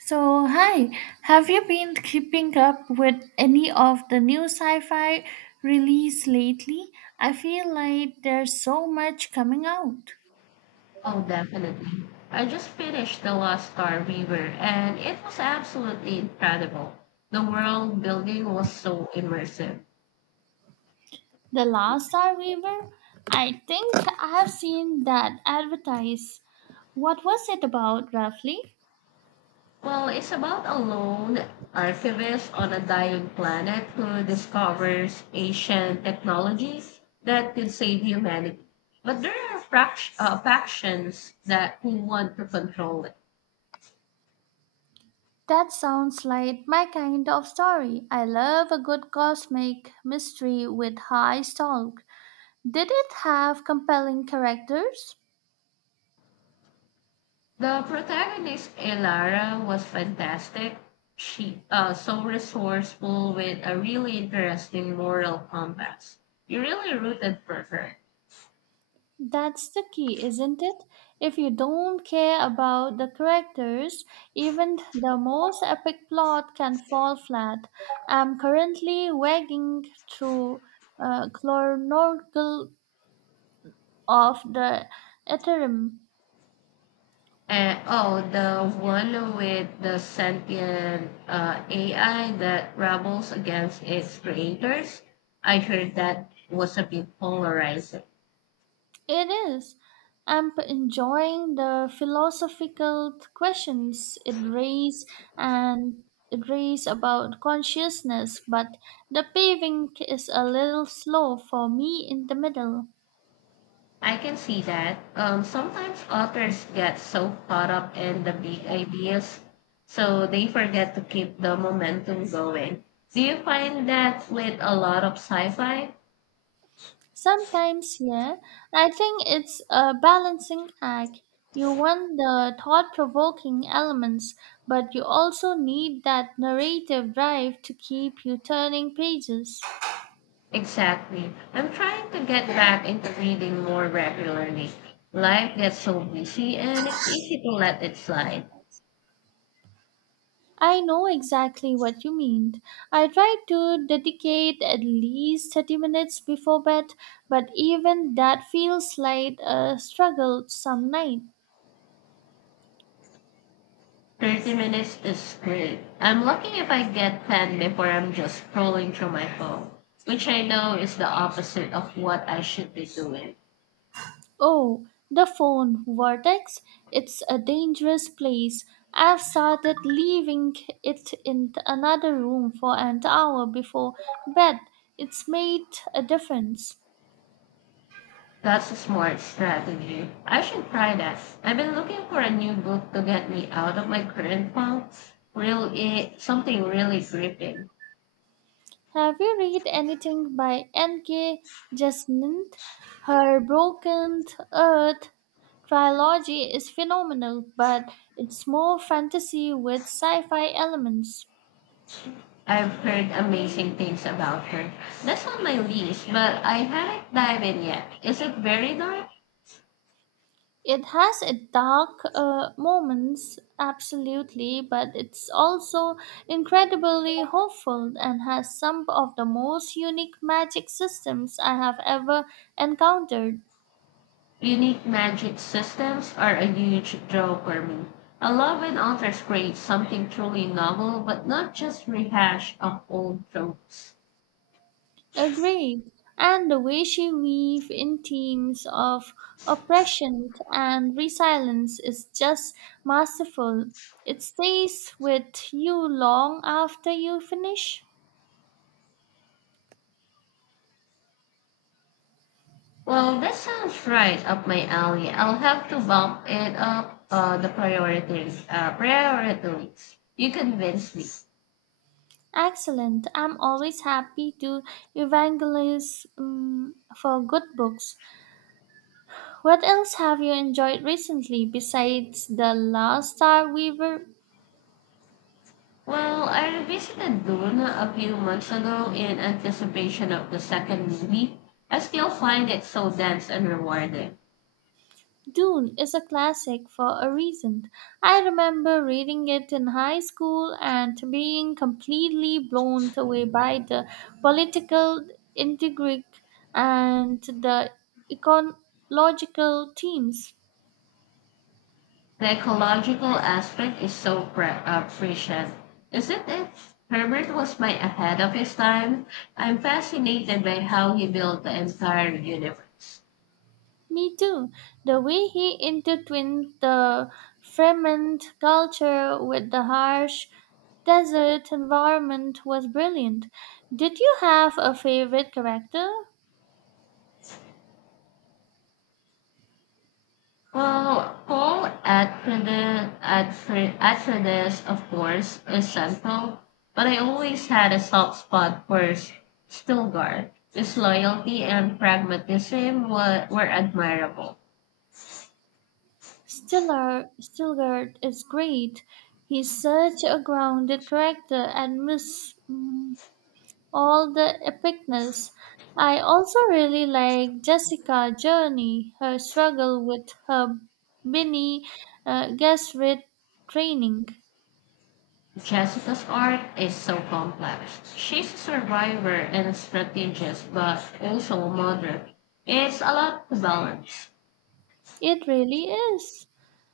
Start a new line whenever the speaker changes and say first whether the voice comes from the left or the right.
right: So, hi, have you been keeping up with any of the new sci fi release lately? I feel like there's so much coming out.
left: Oh, definitely. I just finished The Lost Star Weaver and it was absolutely incredible. The world building was so immersive.
right: The Last Starweaver? I think I have seen that advertised. What was it about, roughly?
left: Well, it's about a lone archivist on a dying planet who discovers ancient technologies that could save humanity. But there are factions that who want to control it.
right: That sounds like my kind of story. I love a good cosmic mystery with high stakes. Did it have compelling characters?
left: The protagonist, Elara, was fantastic. She So resourceful with a really interesting moral compass. You really rooted for her.
right: That's the key, isn't it? If you don't care about the characters, even the most epic plot can fall flat. I'm currently wagging through Chlornorgle of the Ethereum.
left: And oh, the one with the sentient AI that rebels against its creators. I heard that was a bit polarizing.
right: It is. Enjoying the philosophical questions it raises and it raises about consciousness, but the paving is a little slow for me in the middle.
left: I can see that. Sometimes authors get so caught up in the big ideas, so they forget to keep the momentum going. Do you find that with a lot of sci fi?
right: Sometimes, yeah, I think it's a balancing act. You want the thought provoking elements, but you also need that narrative drive to keep you turning pages.
left: Exactly. I'm trying to get back into reading more regularly. Life gets so busy and it's easy to let it slide.
right: I know exactly what you mean. I try to dedicate at least 30 minutes before bed, but even that feels like a struggle some nights.
left: 30 minutes is great. I'm lucky if I get 10 before I'm just scrolling through my phone, which I know is the opposite of what I should be doing.
right: Oh, the phone vortex. It's a dangerous place. I've started leaving it in another room for an hour before bed. It's made a difference.
left: That's a smart strategy. I should try that. I've been looking for a new book to get me out of my current funk. Something really gripping.
right: Have you read anything by N.K. Jemisin? Her Broken Earth trilogy is phenomenal, but it's more fantasy with sci fi elements.
left: I've heard amazing things about her. That's on my list, but I haven't dived in yet. Is it very dark?
right: It has a dark moments, absolutely, but it's also incredibly hopeful and has some of the most unique magic systems I have ever encountered.
left: Unique magic systems are a huge draw for me. I love when authors create something truly novel, but not just rehash of old tropes.
right: Agreed. And the way she weave in themes of oppression and resilience is just masterful. It stays with you long after you finish.
left: Well, that sounds right up my alley. I'll have to bump it up the priorities. You convinced me.
right: Excellent. I'm always happy to evangelize for good books. What else have you enjoyed recently besides The Last Star Weaver?
left: Well, I revisited Dune a few months ago in anticipation of the second movie. I still find it so dense and rewarding.
right: Dune is a classic for a reason. I remember reading it in high school and being completely blown away by the political intrigue and the ecological themes.
left: The ecological aspect is so prescient, isn't it? Herbert was my ahead of his time. I'm fascinated by how he built the entire universe.
right: Me too. The way he intertwined the Fremont culture with the harsh desert environment was brilliant. Did you have a favorite character?
left: Well, Paul Atreides, of course, is central, but I always had a soft spot for Stilgar. His loyalty and pragmatism were admirable.
right: Stiller, Stilgard is great. He's such a grounded character and miss all the epicness. I also really like Jessica Journey, her struggle with her Benny Gesserit training.
left: Jessica's art is so complex. She's a survivor and strategist, but also a mother. It's a lot to balance.
right: It really is.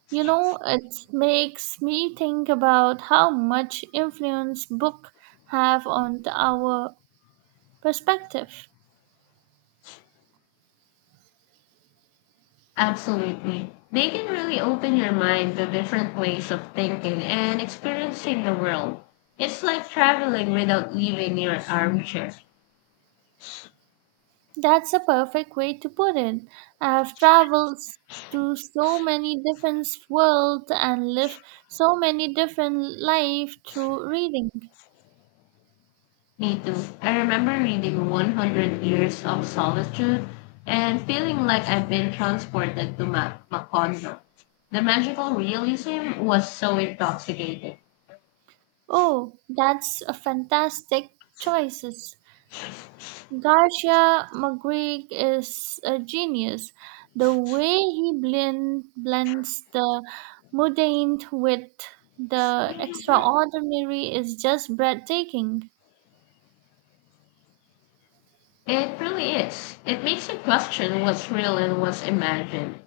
right: You know, it makes me think about how much influence books have on our perspective.
left: Absolutely. They can really open your mind to different ways of thinking and experiencing the world. It's like traveling without leaving your armchair.
right: That's a perfect way to put it. I've traveled s- to so many different worlds and lived so many different lives through reading.
left: Me too. I remember reading 100 Years of Solitude and feeling like I've been transported to Macondo. The magical realism was so intoxicating.
right: Oh, that's a fantastic choices. Garcia Magritte is a genius. The way blends the mundane with the extraordinary is just breathtaking.
left: It really is. It makes you question what's real and what's imagined.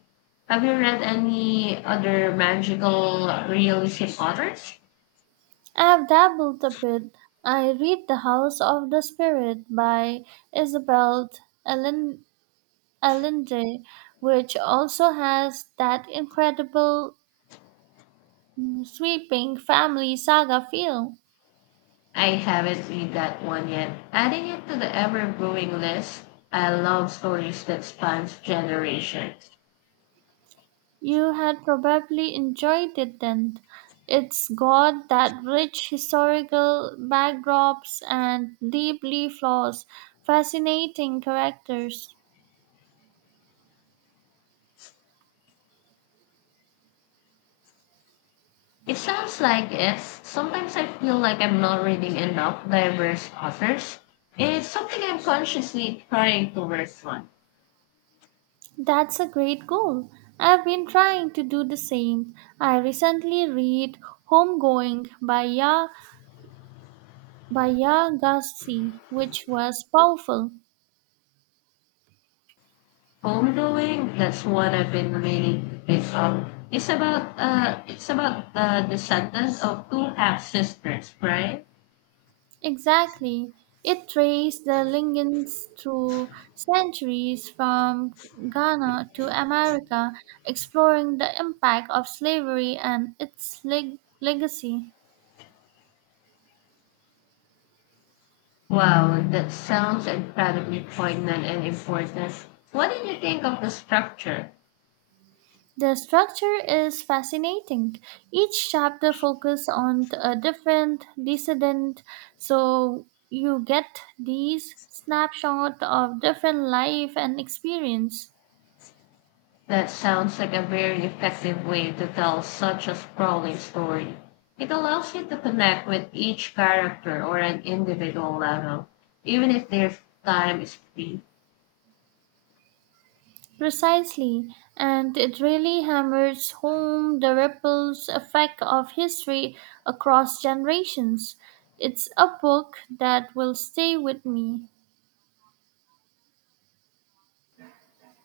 left: Have you read any other magical realism authors?
right: I have dabbled a bit. I read The House of the Spirit by Isabel Allen- Allende, which also has that incredible sweeping family saga feel.
left: I haven't read that one yet. Adding it to the ever growing list, I love stories that spans generations.
right: You had probably enjoyed it then. It's got that rich historical backdrops and deeply flawed, fascinating characters.
left: It sounds like it's sometimes I feel like I'm not reading enough diverse authors. It's something I'm consciously trying to work on.
right: That's a great goal. I've been trying to do the same. I recently read Homegoing by Ya Gassi, which was powerful.
left: Homebrewing, that's what I've been meaning to pick up. It's about the descendants of two half sisters, right?
right: Exactly. It traced the lineage through centuries from Ghana to America, exploring the impact of slavery and legacy.
left: Wow, that sounds incredibly poignant and important. What did you think of the structure?
right: The structure is fascinating. Each chapter focuses on a different descendant, so you get these snapshots of different life and experience.
left: That sounds like a very effective way to tell such a sprawling story. It allows you to connect with each character or an individual level, even if their time is brief.
right: Precisely, and it really hammers home the ripples effect of history across generations. It's a book that will stay with me.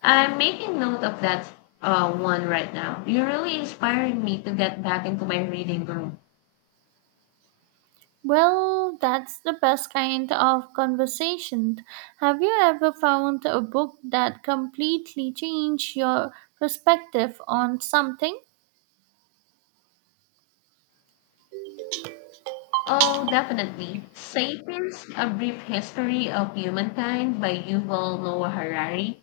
left: I'm making note of that one right now. You're really inspiring me to get back into my reading room.
right: Well, that's the best kind of conversation. Have you ever found a book that completely changed your perspective on something?
left: Oh, definitely. Sapiens, A Brief History of Humankind by Yuval Noah Harari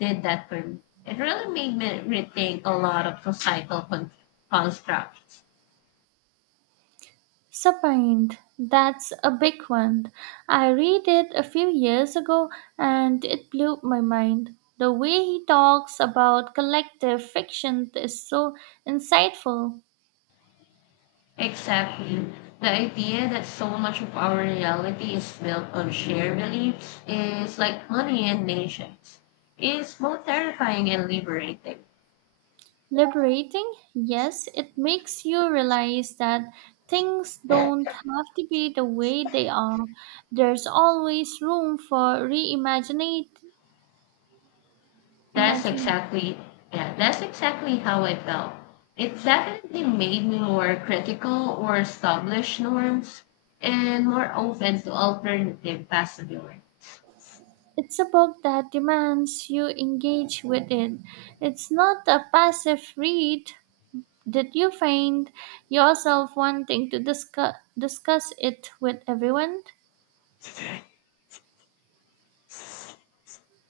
left: did that for me. It really made me rethink a lot of societal constructs.
right: Submarine, that's a big one. I read it a few years ago and it blew my mind. The way he talks about collective fiction is so insightful.
left: Exactly. The idea that so much of our reality is built on shared beliefs is like honey and nations. It's both terrifying and liberating.
right: Liberating, yes, it makes you realize that things don't have to be the way they are. There's always room for reimagining.
left: That's exactly, yeah, that's exactly how I felt. It definitely made me more critical or established norms and more open to alternative possibilities.
right: It's a book that demands you engage with it. It's not a passive read. Did you find yourself wanting to discuss it with everyone?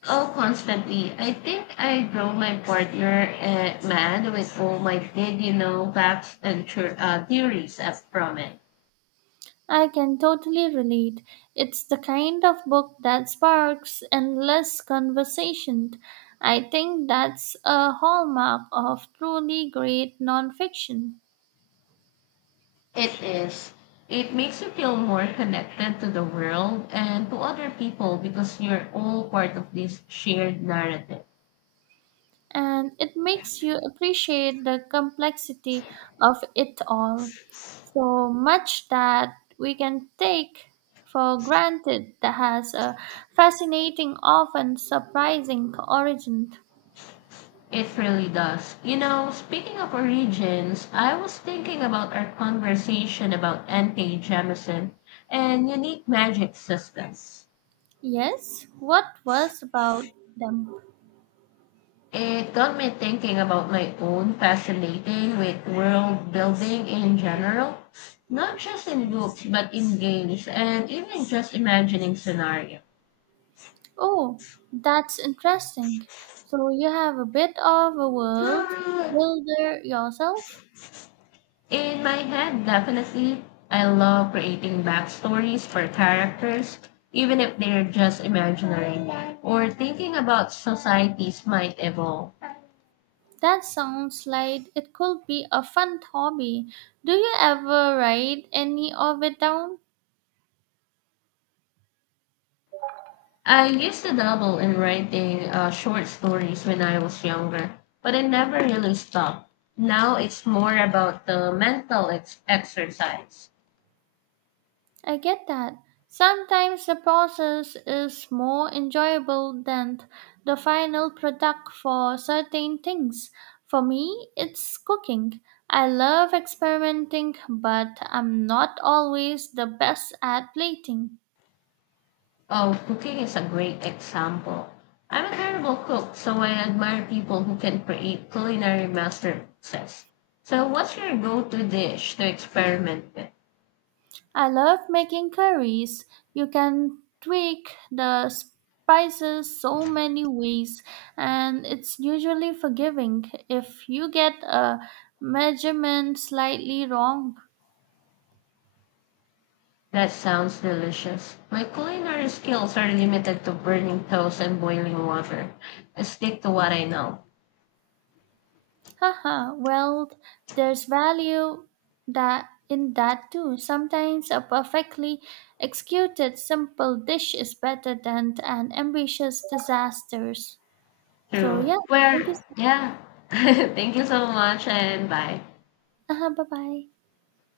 left: Oh, constantly. I think I drove my partner mad with all my did you know facts and theories up from it.
right: I can totally relate. It's the kind of book that sparks endless conversation. I think that's a hallmark of truly great nonfiction.
left: It is. It makes you feel more connected to the world and to other people because you're all part of this shared narrative.
right: And it makes you appreciate the complexity of it all. So much that we can take for granted that has a fascinating, often surprising origin.
left: It really does. You know, speaking of origins, I was thinking about our conversation about N.K. Jemisin and unique magic systems.
right: Yes, what was about them?
left: It got me thinking about my own fascinating with world building in general, not just in books, but in games and even just imagining scenarios.
right: Oh, that's interesting. So you have a bit of a world builder yourself?
left: In my head, definitely, I love creating backstories for characters, even if they're just imaginary, or thinking about societies might evolve.
right: That sounds like it could be a fun hobby. Do you ever write any of it down?
left: I used to dabble in writing short stories when I was younger, but I never really stopped. Now it's more about the mental exercise.
right: I get that. Sometimes the process is more enjoyable than the final product for certain things. For me, it's cooking. I love experimenting, but I'm not always the best at plating.
left: Oh, cooking is a great example. I'm a terrible cook, so I admire people who can create culinary masterpieces. So, what's your go-to dish to experiment with?
right: I love making curries. You can tweak the spices so many ways, and it's usually forgiving if you get a measurement slightly wrong.
left: That sounds delicious. My culinary skills are limited to burning toast and boiling water. I stick to what I know.
right: Haha, well, there's value that in that too. Sometimes a perfectly executed simple dish is better than an ambitious disasters. So
left: True.
right: yeah,
left: Where,
right: thank you. So-
left: yeah. Thank you so much and bye.
right: uh-huh, bye bye.